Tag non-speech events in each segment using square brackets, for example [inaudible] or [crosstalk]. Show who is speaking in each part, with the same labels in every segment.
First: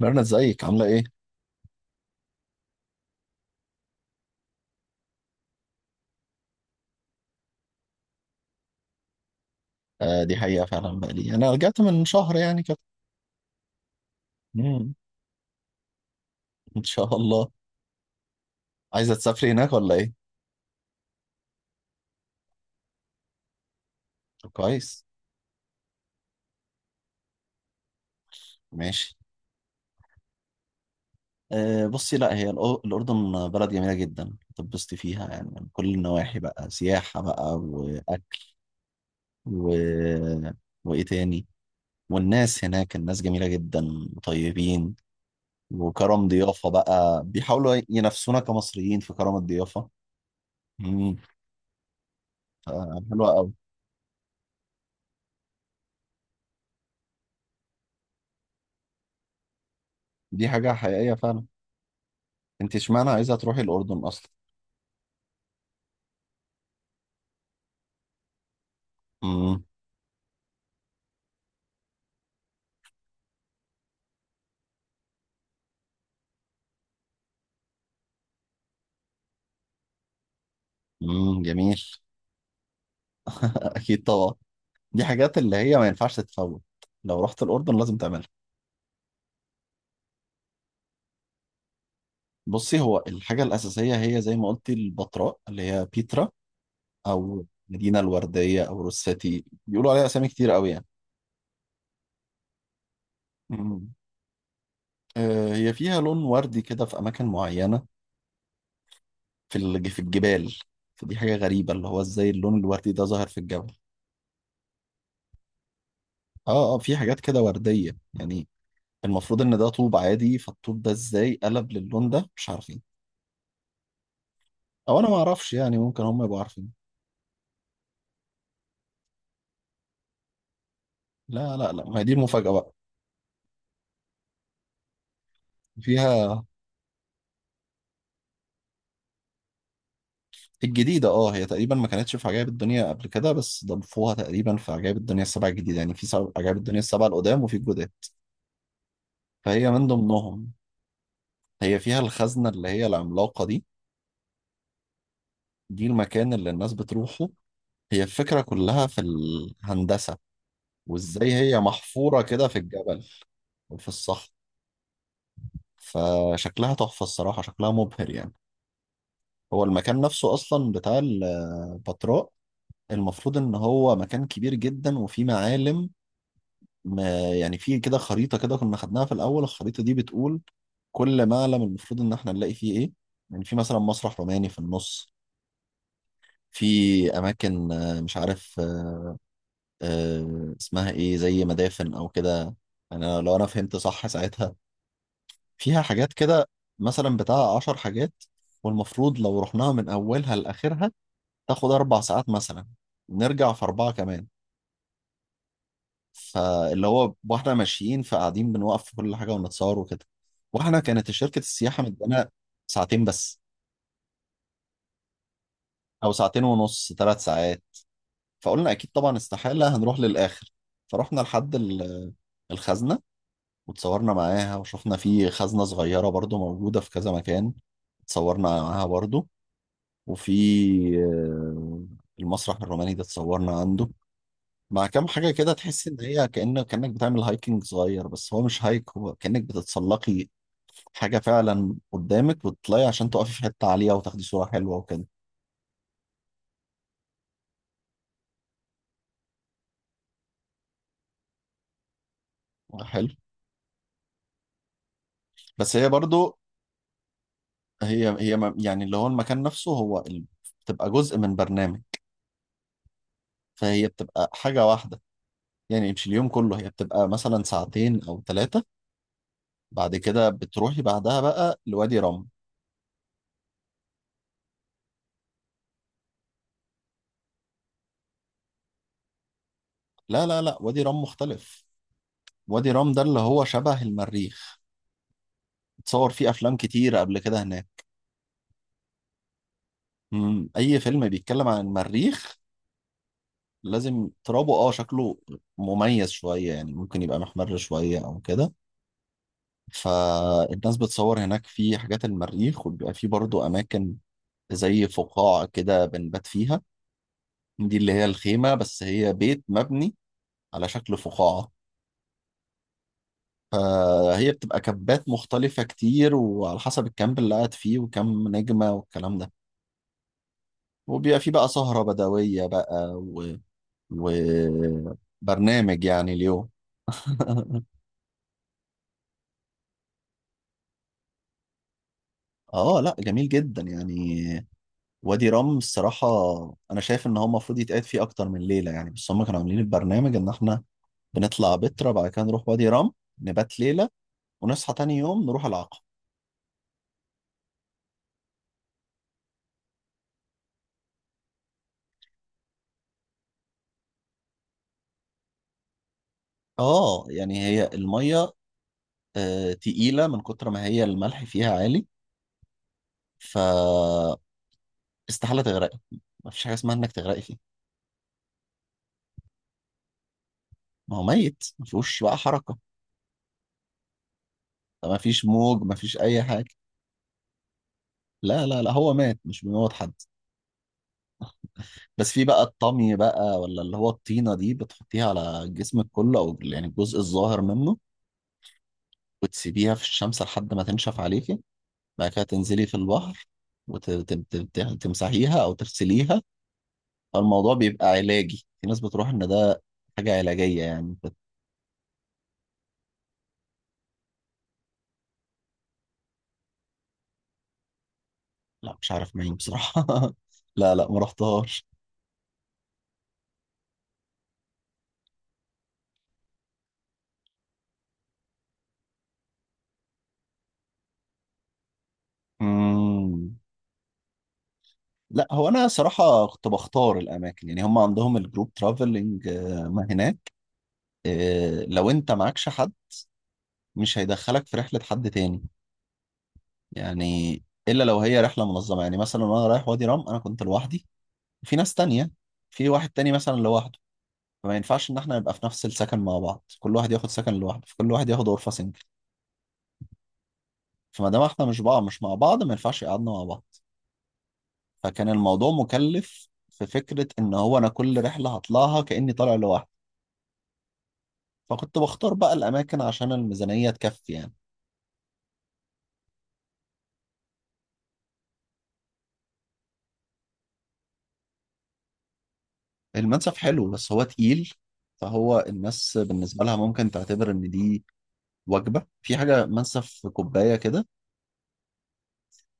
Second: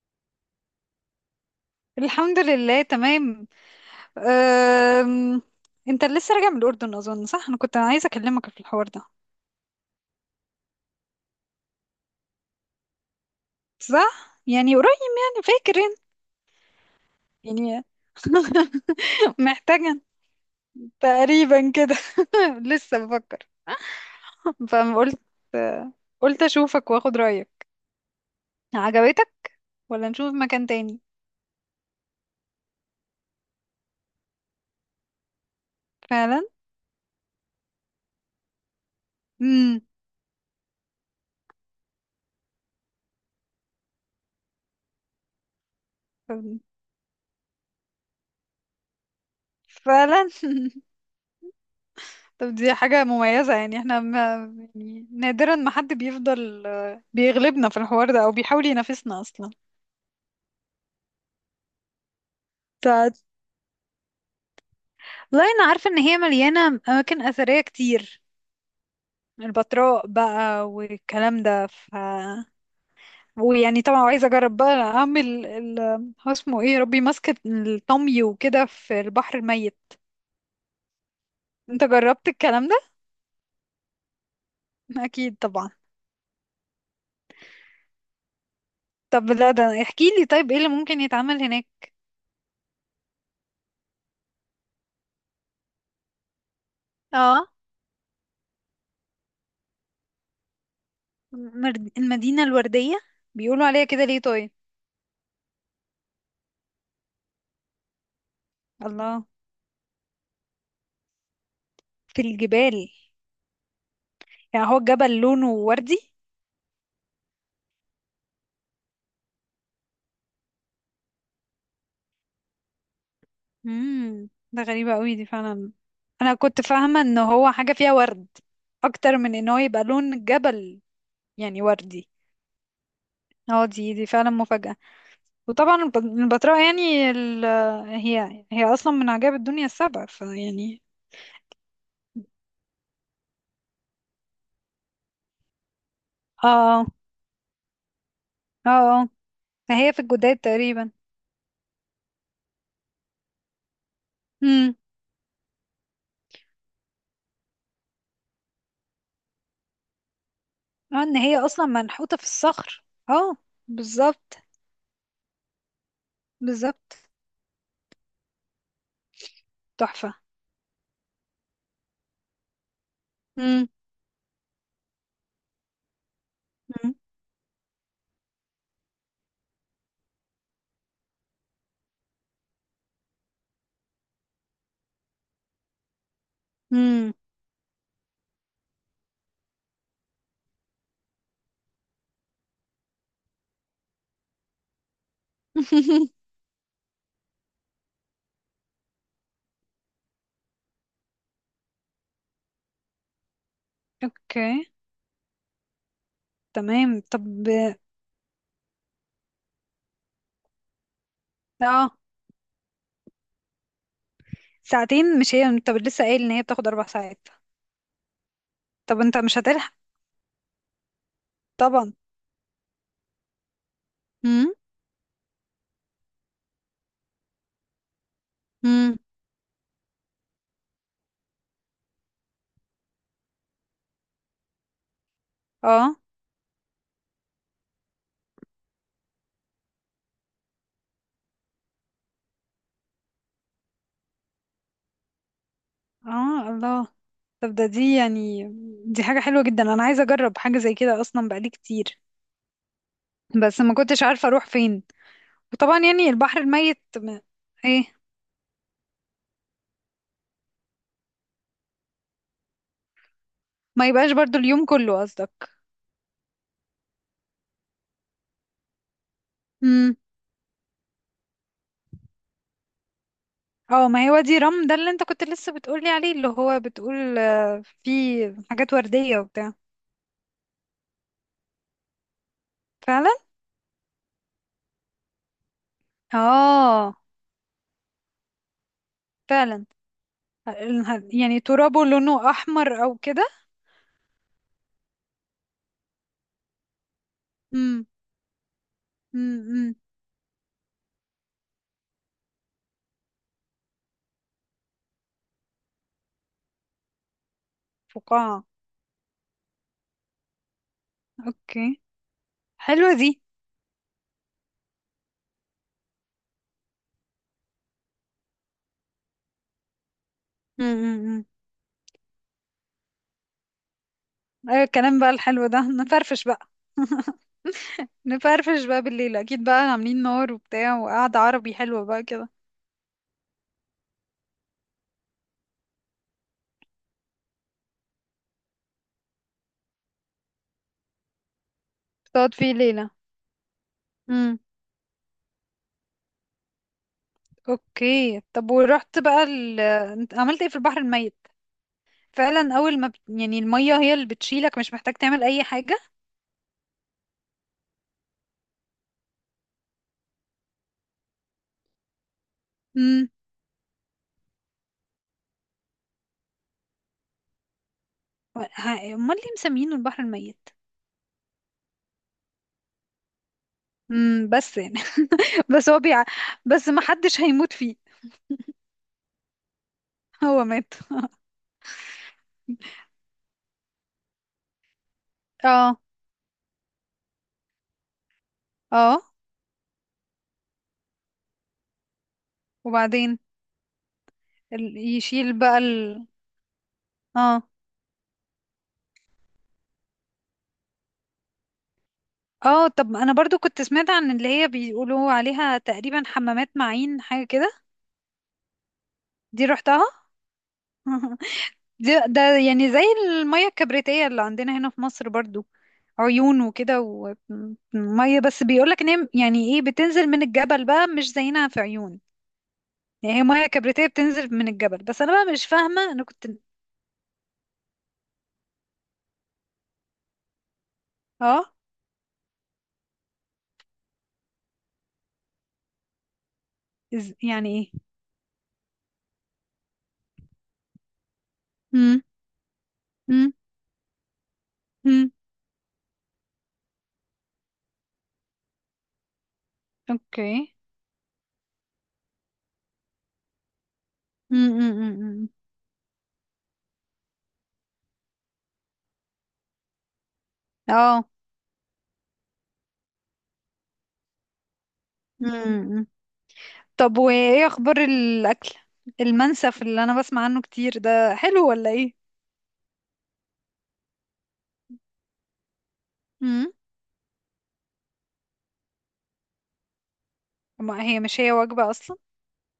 Speaker 1: ميرنا ازيك عاملة ايه؟
Speaker 2: الحمد لله تمام. أم... انت لسه راجع من الأردن أظن، صح؟ أنا كنت عايزة أكلمك في الحوار ده.
Speaker 1: آه، دي حقيقة فعلا بقى لي انا رجعت من شهر يعني كده.
Speaker 2: صح؟ يعني قريب،
Speaker 1: مم.
Speaker 2: يعني فاكر انت؟
Speaker 1: ان شاء الله.
Speaker 2: يعني.
Speaker 1: عايزة
Speaker 2: [laughs]
Speaker 1: تسافري هناك ولا
Speaker 2: محتاجة
Speaker 1: ايه؟
Speaker 2: تقريبا كده. [laughs] لسه بفكر.
Speaker 1: طب كويس.
Speaker 2: فقلت قلت أشوفك وأخد رأيك.
Speaker 1: ماشي.
Speaker 2: عجبتك ولا نشوف مكان تاني؟
Speaker 1: آه بصي، لا هي الأردن بلد جميلة جدا تتبسطي فيها، يعني من كل النواحي
Speaker 2: فعلا؟
Speaker 1: بقى، سياحة بقى وأكل و...
Speaker 2: امم.
Speaker 1: وإيه تاني، والناس هناك، الناس جميلة جدا وطيبين، وكرم ضيافة بقى بيحاولوا ينافسونا كمصريين في كرم الضيافة.
Speaker 2: فعلا.
Speaker 1: مم.
Speaker 2: طب دي
Speaker 1: آه،
Speaker 2: حاجة
Speaker 1: حلوة أوي.
Speaker 2: مميزة، يعني احنا ما... يعني نادرا ما حد بيفضل، بيغلبنا في الحوار ده أو بيحاول ينافسنا أصلا.
Speaker 1: دي حاجة حقيقية فعلا. انت اشمعنى
Speaker 2: بتاعت...
Speaker 1: عايزه تروحي الاردن اصلا؟
Speaker 2: لا انا عارفه ان هي مليانه اماكن اثريه كتير.
Speaker 1: امم.
Speaker 2: البتراء بقى والكلام ده، ف... ويعني طبعا عايزه اجرب بقى اعمل ال... هو اسمه ايه يا ربي، ماسكه الطمي وكده في البحر الميت.
Speaker 1: جميل.
Speaker 2: انت جربت الكلام ده؟
Speaker 1: [laughs] اكيد طبعا. دي
Speaker 2: اكيد
Speaker 1: حاجات اللي
Speaker 2: طبعا.
Speaker 1: هي ما ينفعش تتفوت. لو رحت الاردن لازم تعملها.
Speaker 2: طب لا، ده احكي لي طيب ايه اللي ممكن يتعمل هناك.
Speaker 1: بصي، هو الحاجه الاساسيه هي زي ما قلتي البتراء اللي هي بيترا، او
Speaker 2: اه.
Speaker 1: المدينه الورديه او روساتي، بيقولوا عليها اسامي كتير قوي يعني.
Speaker 2: المدينه الورديه، بيقولوا عليها
Speaker 1: امم.
Speaker 2: كده ليه طيب؟
Speaker 1: آه، هي فيها لون وردي كده في اماكن معينه،
Speaker 2: الله.
Speaker 1: في الجبال. فدي حاجه غريبه اللي هو
Speaker 2: في
Speaker 1: ازاي اللون
Speaker 2: الجبال.
Speaker 1: الوردي ده ظاهر في الجبل.
Speaker 2: يعني هو الجبل لونه وردي؟
Speaker 1: اه اه، في حاجات كده ورديه يعني. المفروض ان ده طوب عادي، فالطوب ده ازاي قلب للون ده مش عارفين.
Speaker 2: ده غريبة
Speaker 1: او انا
Speaker 2: قوي
Speaker 1: ما
Speaker 2: دي
Speaker 1: اعرفش،
Speaker 2: فعلا.
Speaker 1: يعني ممكن هم
Speaker 2: انا
Speaker 1: يبقوا
Speaker 2: كنت
Speaker 1: عارفين.
Speaker 2: فاهمة ان هو حاجة فيها ورد، اكتر من ان هو يبقى لون الجبل.
Speaker 1: لا
Speaker 2: يعني
Speaker 1: لا لا، ما هي
Speaker 2: وردي.
Speaker 1: دي المفاجأة بقى.
Speaker 2: اه، دي فعلا مفاجأة. وطبعا
Speaker 1: فيها
Speaker 2: البتراء، يعني ال... هي هي اصلا من عجائب الدنيا السبع، فيعني...
Speaker 1: الجديدة، هي تقريبا ما كانتش في عجائب الدنيا قبل كده، بس ضافوها تقريبا في عجائب الدنيا السبعة الجديدة، يعني في سبع عجائب الدنيا
Speaker 2: اه،
Speaker 1: السبعة القدام وفي الجداد،
Speaker 2: اه، اه.
Speaker 1: فهي من
Speaker 2: فهي في الجداد
Speaker 1: ضمنهم.
Speaker 2: تقريبا.
Speaker 1: هي فيها الخزنة اللي هي العملاقة دي.
Speaker 2: امم.
Speaker 1: دي المكان اللي الناس بتروحه. هي الفكرة كلها في الهندسة،
Speaker 2: اه، ان
Speaker 1: وازاي
Speaker 2: هي
Speaker 1: هي
Speaker 2: اصلا منحوتة
Speaker 1: محفورة
Speaker 2: في
Speaker 1: كده في
Speaker 2: الصخر.
Speaker 1: الجبل
Speaker 2: اه.
Speaker 1: وفي الصخر.
Speaker 2: بالظبط.
Speaker 1: فشكلها
Speaker 2: بالظبط.
Speaker 1: تحفة الصراحة، شكلها مبهر يعني. هو المكان
Speaker 2: تحفة.
Speaker 1: نفسه أصلا بتاع البتراء المفروض إن
Speaker 2: امم.
Speaker 1: هو مكان كبير جدا وفيه معالم. يعني فيه كده خريطة كده، كنا خدناها في الأول، الخريطة دي بتقول كل معلم المفروض إن إحنا نلاقي فيه إيه. يعني في مثلا مسرح روماني في النص، في
Speaker 2: امم.
Speaker 1: أماكن، مش عارف، اسمها إيه، زي مدافن أو كده، لو أنا فهمت صح ساعتها. فيها حاجات
Speaker 2: [laughs]
Speaker 1: كده، مثلا بتاع 10 حاجات، والمفروض لو رحناها من أولها لآخرها تاخد 4 ساعات مثلا، نرجع في 4 كمان.
Speaker 2: اوكي.
Speaker 1: فاللي
Speaker 2: تمام،
Speaker 1: هو،
Speaker 2: طب.
Speaker 1: واحنا ماشيين فقاعدين بنوقف في كل حاجة ونتصور وكده. واحنا كانت شركة السياحة
Speaker 2: اه.
Speaker 1: مدانا ساعتين بس،
Speaker 2: ساعتين؟ مش هي انت لسه
Speaker 1: أو
Speaker 2: قايل ان هي
Speaker 1: ساعتين
Speaker 2: بتاخد اربع
Speaker 1: ونص ثلاث
Speaker 2: ساعات؟
Speaker 1: ساعات فقلنا أكيد
Speaker 2: طب
Speaker 1: طبعا
Speaker 2: انت مش هتلحق.
Speaker 1: استحالة هنروح للآخر. فرحنا لحد
Speaker 2: طبعا.
Speaker 1: الخزنة، وتصورنا
Speaker 2: امم.
Speaker 1: معاها، وشفنا في خزنة صغيرة برضو موجودة في كذا مكان، اتصورنا معاها
Speaker 2: امم.
Speaker 1: برضو. وفي، آه، المسرح الروماني ده اتصورنا عنده، مع كام حاجة كده، تحس
Speaker 2: اه،
Speaker 1: إن هي كأنك بتعمل هايكنج صغير، بس هو مش هايك، هو كأنك بتتسلقي حاجة فعلا قدامك وتطلعي عشان تقفي في حتة عالية وتاخدي صورة حلوة وكده.
Speaker 2: اه، الله. طب ده دي يعني... دي حاجة حلوة جدا، انا عايزة اجرب حاجة زي كده اصلا بقالي كتير.
Speaker 1: حلو.
Speaker 2: بس ما كنتش عارفة اروح فين.
Speaker 1: بس
Speaker 2: وطبعا
Speaker 1: هي
Speaker 2: يعني
Speaker 1: برضو،
Speaker 2: البحر الميت ما... ايه.
Speaker 1: هي يعني اللي هو المكان نفسه هو بتبقى جزء من برنامج،
Speaker 2: ما
Speaker 1: فهي
Speaker 2: يبقاش
Speaker 1: بتبقى
Speaker 2: برضو اليوم
Speaker 1: حاجة
Speaker 2: كله
Speaker 1: واحدة.
Speaker 2: قصدك؟
Speaker 1: يعني مش اليوم كله، هي بتبقى مثلا ساعتين أو 3، بعد
Speaker 2: امم.
Speaker 1: كده بتروحي بعدها بقى لوادي رم.
Speaker 2: اه، ما هي وادي رم ده اللي انت كنت لسه بتقولي عليه، اللي هو بتقول فيه حاجات وردية وبتاع.
Speaker 1: لا لا لا، وادي رم مختلف. وادي رام ده
Speaker 2: فعلا.
Speaker 1: اللي هو شبه المريخ. اتصور فيه افلام
Speaker 2: اه،
Speaker 1: كتير قبل كده هناك.
Speaker 2: فعلا.
Speaker 1: مم. اي فيلم
Speaker 2: يعني
Speaker 1: بيتكلم عن
Speaker 2: ترابه لونه
Speaker 1: المريخ
Speaker 2: احمر او كده؟
Speaker 1: لازم ترابه، شكله مميز شوية يعني، ممكن يبقى محمر
Speaker 2: امم.
Speaker 1: شوية او كده.
Speaker 2: امم.
Speaker 1: فالناس بتصور هناك في حاجات المريخ، وبيبقى فيه برضو اماكن زي فقاعة كده بنبات فيها، دي اللي هي
Speaker 2: فقاعة.
Speaker 1: الخيمة، بس هي بيت مبني على شكل فقاعة.
Speaker 2: اوكي. حلوة دي.
Speaker 1: فهي بتبقى كبات مختلفة كتير، وعلى حسب الكامب اللي قاعد فيه وكم نجمة والكلام ده. وبيبقى
Speaker 2: امم.
Speaker 1: فيه بقى سهرة بدوية بقى
Speaker 2: ايوه، الكلام بقى الحلو ده
Speaker 1: وبرنامج يعني
Speaker 2: نفرفش بقى.
Speaker 1: اليوم.
Speaker 2: [laughs]
Speaker 1: [laughs]
Speaker 2: نفرفش بقى بالليل، اكيد بقى عاملين نار وبتاع، وقعدة عربي حلوة بقى كده.
Speaker 1: اه لا، جميل جدا يعني. وادي رام الصراحة، انا شايف ان هو المفروض يتقعد فيه اكتر من ليلة يعني، بس هم كانوا عاملين البرنامج ان احنا بنطلع بترا، بعد كده
Speaker 2: تقعد
Speaker 1: نروح
Speaker 2: فيه
Speaker 1: وادي
Speaker 2: ليلة؟
Speaker 1: رام نبات ليلة،
Speaker 2: امم.
Speaker 1: ونصحى تاني يوم نروح العقبة.
Speaker 2: اوكي، طب ورحت بقى ال... انت عملت ايه في البحر الميت؟ فعلا اول ما بت... يعني المية هي اللي بتشيلك، مش محتاج تعمل اي حاجة.
Speaker 1: اه، يعني هي المية تقيلة من كتر ما هي الملح فيها عالي،
Speaker 2: امم.
Speaker 1: ف استحالة تغرقي، مفيش حاجة اسمها انك تغرقي فيه.
Speaker 2: امال ليه مسمينه البحر الميت؟
Speaker 1: ما هو ميت، مفيهوش بقى حركة،
Speaker 2: امم، بس يعني.
Speaker 1: ما فيش موج،
Speaker 2: بس
Speaker 1: ما
Speaker 2: هو
Speaker 1: فيش
Speaker 2: بيع...
Speaker 1: اي حاجه.
Speaker 2: بس ما حدش هيموت فيه.
Speaker 1: لا لا لا، هو مات، مش بيموت حد.
Speaker 2: هو مات؟
Speaker 1: بس في بقى الطمي بقى، ولا اللي هو الطينه دي بتحطيها على
Speaker 2: اه.
Speaker 1: جسمك كله او يعني الجزء الظاهر منه،
Speaker 2: اه.
Speaker 1: وتسيبيها في الشمس لحد ما تنشف عليكي، بعد كده تنزلي في
Speaker 2: وبعدين
Speaker 1: البحر
Speaker 2: ال... يشيل
Speaker 1: وتمسحيها او
Speaker 2: بقى ال...
Speaker 1: تغسليها.
Speaker 2: اه.
Speaker 1: الموضوع بيبقى علاجي، في ناس بتروح ان ده حاجه علاجيه، يعني
Speaker 2: اه. طب انا برضو كنت سمعت عن اللي هي بيقولوا عليها تقريبا حمامات معين، حاجة كده.
Speaker 1: لا مش عارف مين
Speaker 2: دي
Speaker 1: بصراحه.
Speaker 2: رحتها؟
Speaker 1: [laughs] لا لا، ما
Speaker 2: [laughs]
Speaker 1: رحتهاش.
Speaker 2: دي ده، يعني زي المية الكبريتية اللي عندنا هنا في مصر برضو، عيون وكده ومية، بس بيقولك ان هي يعني ايه، بتنزل من الجبل بقى، مش زينا في عيون. يعني هي
Speaker 1: مم.
Speaker 2: مية كبريتية بتنزل من الجبل، بس انا
Speaker 1: لا
Speaker 2: بقى مش
Speaker 1: هو انا
Speaker 2: فاهمة، انا
Speaker 1: صراحه
Speaker 2: كنت...
Speaker 1: كنت بختار الاماكن، يعني هم عندهم الجروب ترافلنج ما هناك،
Speaker 2: اه.
Speaker 1: لو انت معكش حد مش هيدخلك في رحله حد تاني، يعني
Speaker 2: يعني
Speaker 1: الا
Speaker 2: ايه؟
Speaker 1: لو هي رحله منظمه، يعني مثلا وانا رايح وادي رام انا كنت لوحدي، في ناس
Speaker 2: مم.
Speaker 1: تانية، في واحد تاني
Speaker 2: مم.
Speaker 1: مثلا لوحده، فما ينفعش ان
Speaker 2: مم.
Speaker 1: احنا نبقى في نفس السكن مع بعض، كل واحد ياخد سكن لوحده، فكل واحد ياخد غرفه سنجل.
Speaker 2: اوكي.
Speaker 1: فما دام احنا مش بعض، مش مع بعض، ما ينفعش يقعدنا مع بعض،
Speaker 2: مم. مم. مم.
Speaker 1: فكان
Speaker 2: مم.
Speaker 1: الموضوع مكلف في فكره ان هو انا كل رحله هطلعها كاني طالع لوحدي،
Speaker 2: اه.
Speaker 1: فكنت بختار بقى الأماكن عشان الميزانية تكفي يعني.
Speaker 2: مم. مم. طب وايه اخبار الاكل؟ المنسف اللي انا بسمع عنه كتير ده حلو ولا ايه؟
Speaker 1: المنسف حلو بس هو تقيل، فهو الناس بالنسبة
Speaker 2: مم.
Speaker 1: لها ممكن تعتبر إن دي وجبة، في حاجة منسف في كوباية
Speaker 2: ما
Speaker 1: كده.
Speaker 2: هي مش هي وجبة اصلا؟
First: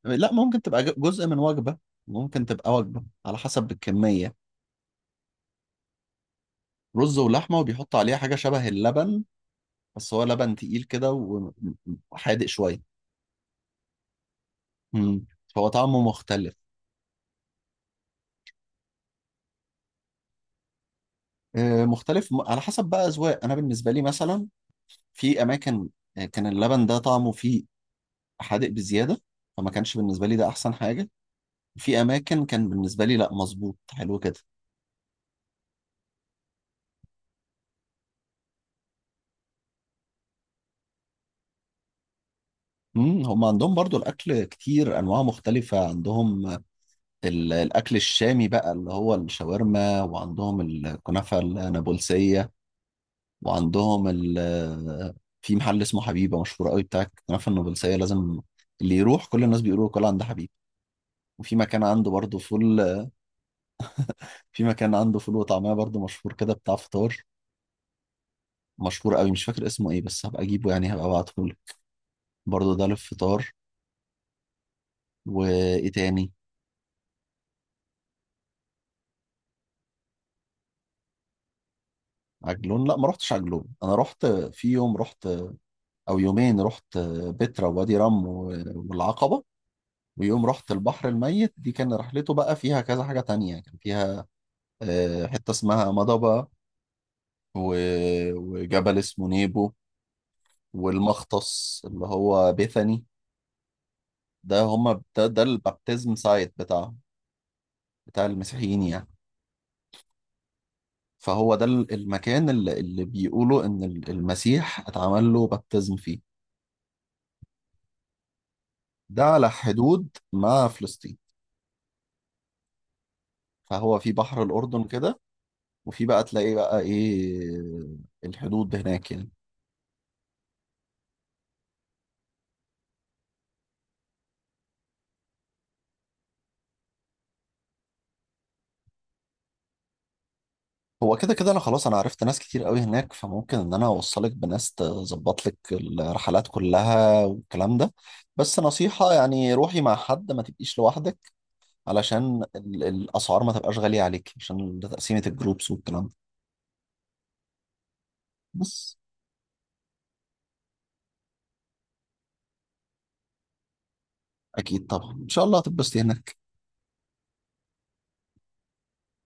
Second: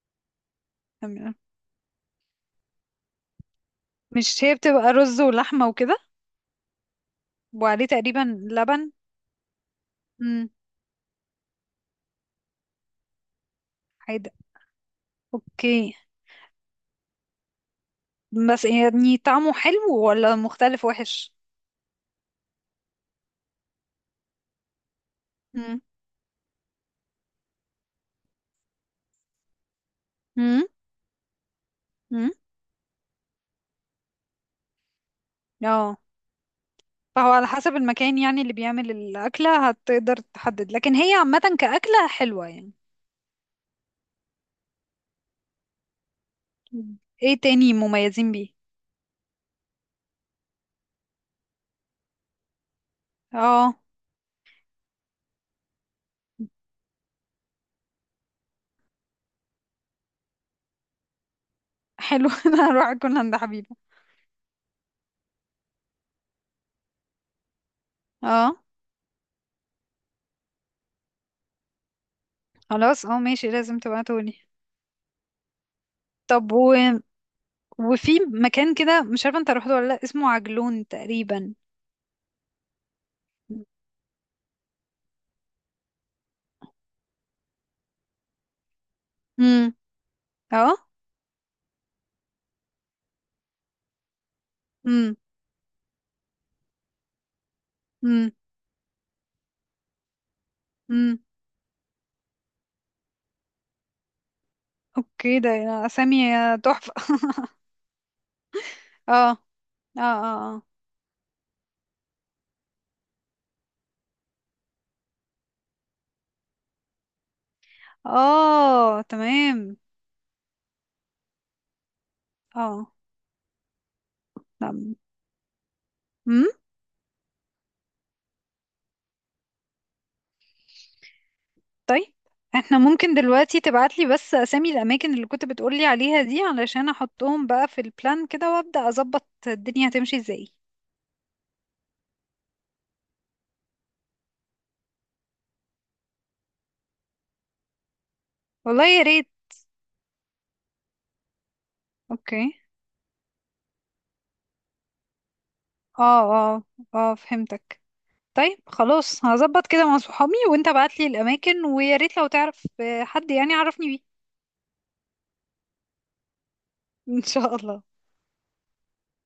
Speaker 1: لا ممكن تبقى جزء من وجبة، ممكن تبقى وجبة على حسب الكمية.
Speaker 2: مش هي بتبقى رز ولحمة وكده؟
Speaker 1: رز ولحمة
Speaker 2: وعليه
Speaker 1: وبيحط عليها حاجة
Speaker 2: تقريبا
Speaker 1: شبه
Speaker 2: لبن.
Speaker 1: اللبن، بس هو
Speaker 2: مم.
Speaker 1: لبن تقيل كده وحادق شوية.
Speaker 2: حاجة.
Speaker 1: مم. فهو
Speaker 2: اوكي.
Speaker 1: طعمه مختلف.
Speaker 2: بس يعني طعمه حلو ولا مختلف وحش؟
Speaker 1: مختلف على حسب بقى أذواق، أنا بالنسبة لي مثلا في
Speaker 2: مم.
Speaker 1: أماكن كان اللبن ده طعمه فيه حادق بزيادة، فما كانش بالنسبة لي ده
Speaker 2: مم.
Speaker 1: أحسن حاجة. في
Speaker 2: مم.
Speaker 1: أماكن كان بالنسبة لي لأ، مظبوط حلو كده.
Speaker 2: اه، فهو على حسب المكان يعني، اللي بيعمل الأكلة هتقدر تحدد، لكن هي عامة كأكلة حلوة يعني.
Speaker 1: امم، هم عندهم برضو الأكل كتير أنواع مختلفة عندهم.
Speaker 2: مم. ايه تاني
Speaker 1: الأكل
Speaker 2: مميزين
Speaker 1: الشامي
Speaker 2: بيه؟
Speaker 1: بقى اللي هو الشاورما، وعندهم الكنافة النابلسية،
Speaker 2: اه.
Speaker 1: وعندهم في محل اسمه حبيبة مشهور قوي بتاع الكنافة النابلسية، لازم اللي يروح كل الناس بيقولوا كل عند حبيبة. وفي مكان عنده
Speaker 2: حلو.
Speaker 1: برضو
Speaker 2: [laughs] انا
Speaker 1: فول،
Speaker 2: هروح اكل عند حبيبة.
Speaker 1: في مكان عنده فول وطعمية برضو مشهور كده بتاع فطار،
Speaker 2: اه،
Speaker 1: مشهور قوي مش فاكر اسمه ايه، بس هبقى اجيبه يعني، هبقى ابعته برضه ده
Speaker 2: خلاص. اه، ماشي،
Speaker 1: للفطار.
Speaker 2: لازم تبعتولي.
Speaker 1: وايه تاني؟
Speaker 2: طب و... وفي مكان كده مش عارفة انت رحت ولا لا، اسمه عجلون تقريبا.
Speaker 1: عجلون لا ما رحتش عجلون، انا رحت في يوم رحت او يومين، رحت بترا ووادي رم والعقبة.
Speaker 2: امم.
Speaker 1: ويوم رحت
Speaker 2: اه.
Speaker 1: البحر الميت دي، كان رحلته بقى فيها كذا حاجة تانية، كان فيها
Speaker 2: امم.
Speaker 1: حتة اسمها مضبة،
Speaker 2: امم.
Speaker 1: وجبل اسمه نيبو،
Speaker 2: امم.
Speaker 1: والمختص اللي هو بيثاني. ده هما ده,
Speaker 2: اوكي
Speaker 1: ده
Speaker 2: ده.
Speaker 1: البابتزم
Speaker 2: اسامي
Speaker 1: سايت، بتاع
Speaker 2: تحفة. [laughs]
Speaker 1: بتاع المسيحيين يعني.
Speaker 2: اه. اه. اه،
Speaker 1: فهو ده المكان اللي بيقولوا ان المسيح اتعمل له بابتزم فيه.
Speaker 2: اه، آه،
Speaker 1: ده على
Speaker 2: تمام.
Speaker 1: حدود مع فلسطين،
Speaker 2: اه.
Speaker 1: فهو في بحر الأردن
Speaker 2: نعم.
Speaker 1: كده، وفي بقى تلاقي بقى إيه الحدود هناك يعني.
Speaker 2: طيب. احنا ممكن دلوقتي تبعتلي بس اسامي الاماكن اللي كنت بتقولي عليها دي، علشان احطهم بقى في البلان كده وابدا اظبط الدنيا هتمشي ازاي.
Speaker 1: هو كده كده، أنا خلاص أنا عرفت ناس كتير قوي هناك، فممكن إن أنا أوصلك بناس تظبط لك الرحلات كلها والكلام ده. بس
Speaker 2: والله يا
Speaker 1: نصيحة
Speaker 2: ريت.
Speaker 1: يعني روحي مع حد، ما تبقيش لوحدك،
Speaker 2: اوكي.
Speaker 1: علشان الأسعار ما تبقاش غالية عليك، عشان ده تقسيمة الجروبس والكلام ده.
Speaker 2: اه. اه. اه، فهمتك. طيب،
Speaker 1: بس
Speaker 2: خلاص، هظبط كده مع صحابي، وانت ابعتلي الاماكن، ويا ريت لو تعرف حد يعني، عرفني بيه.
Speaker 1: أكيد طبعا إن شاء الله هتتبسطي هناك.
Speaker 2: [laughs] ان شاء الله.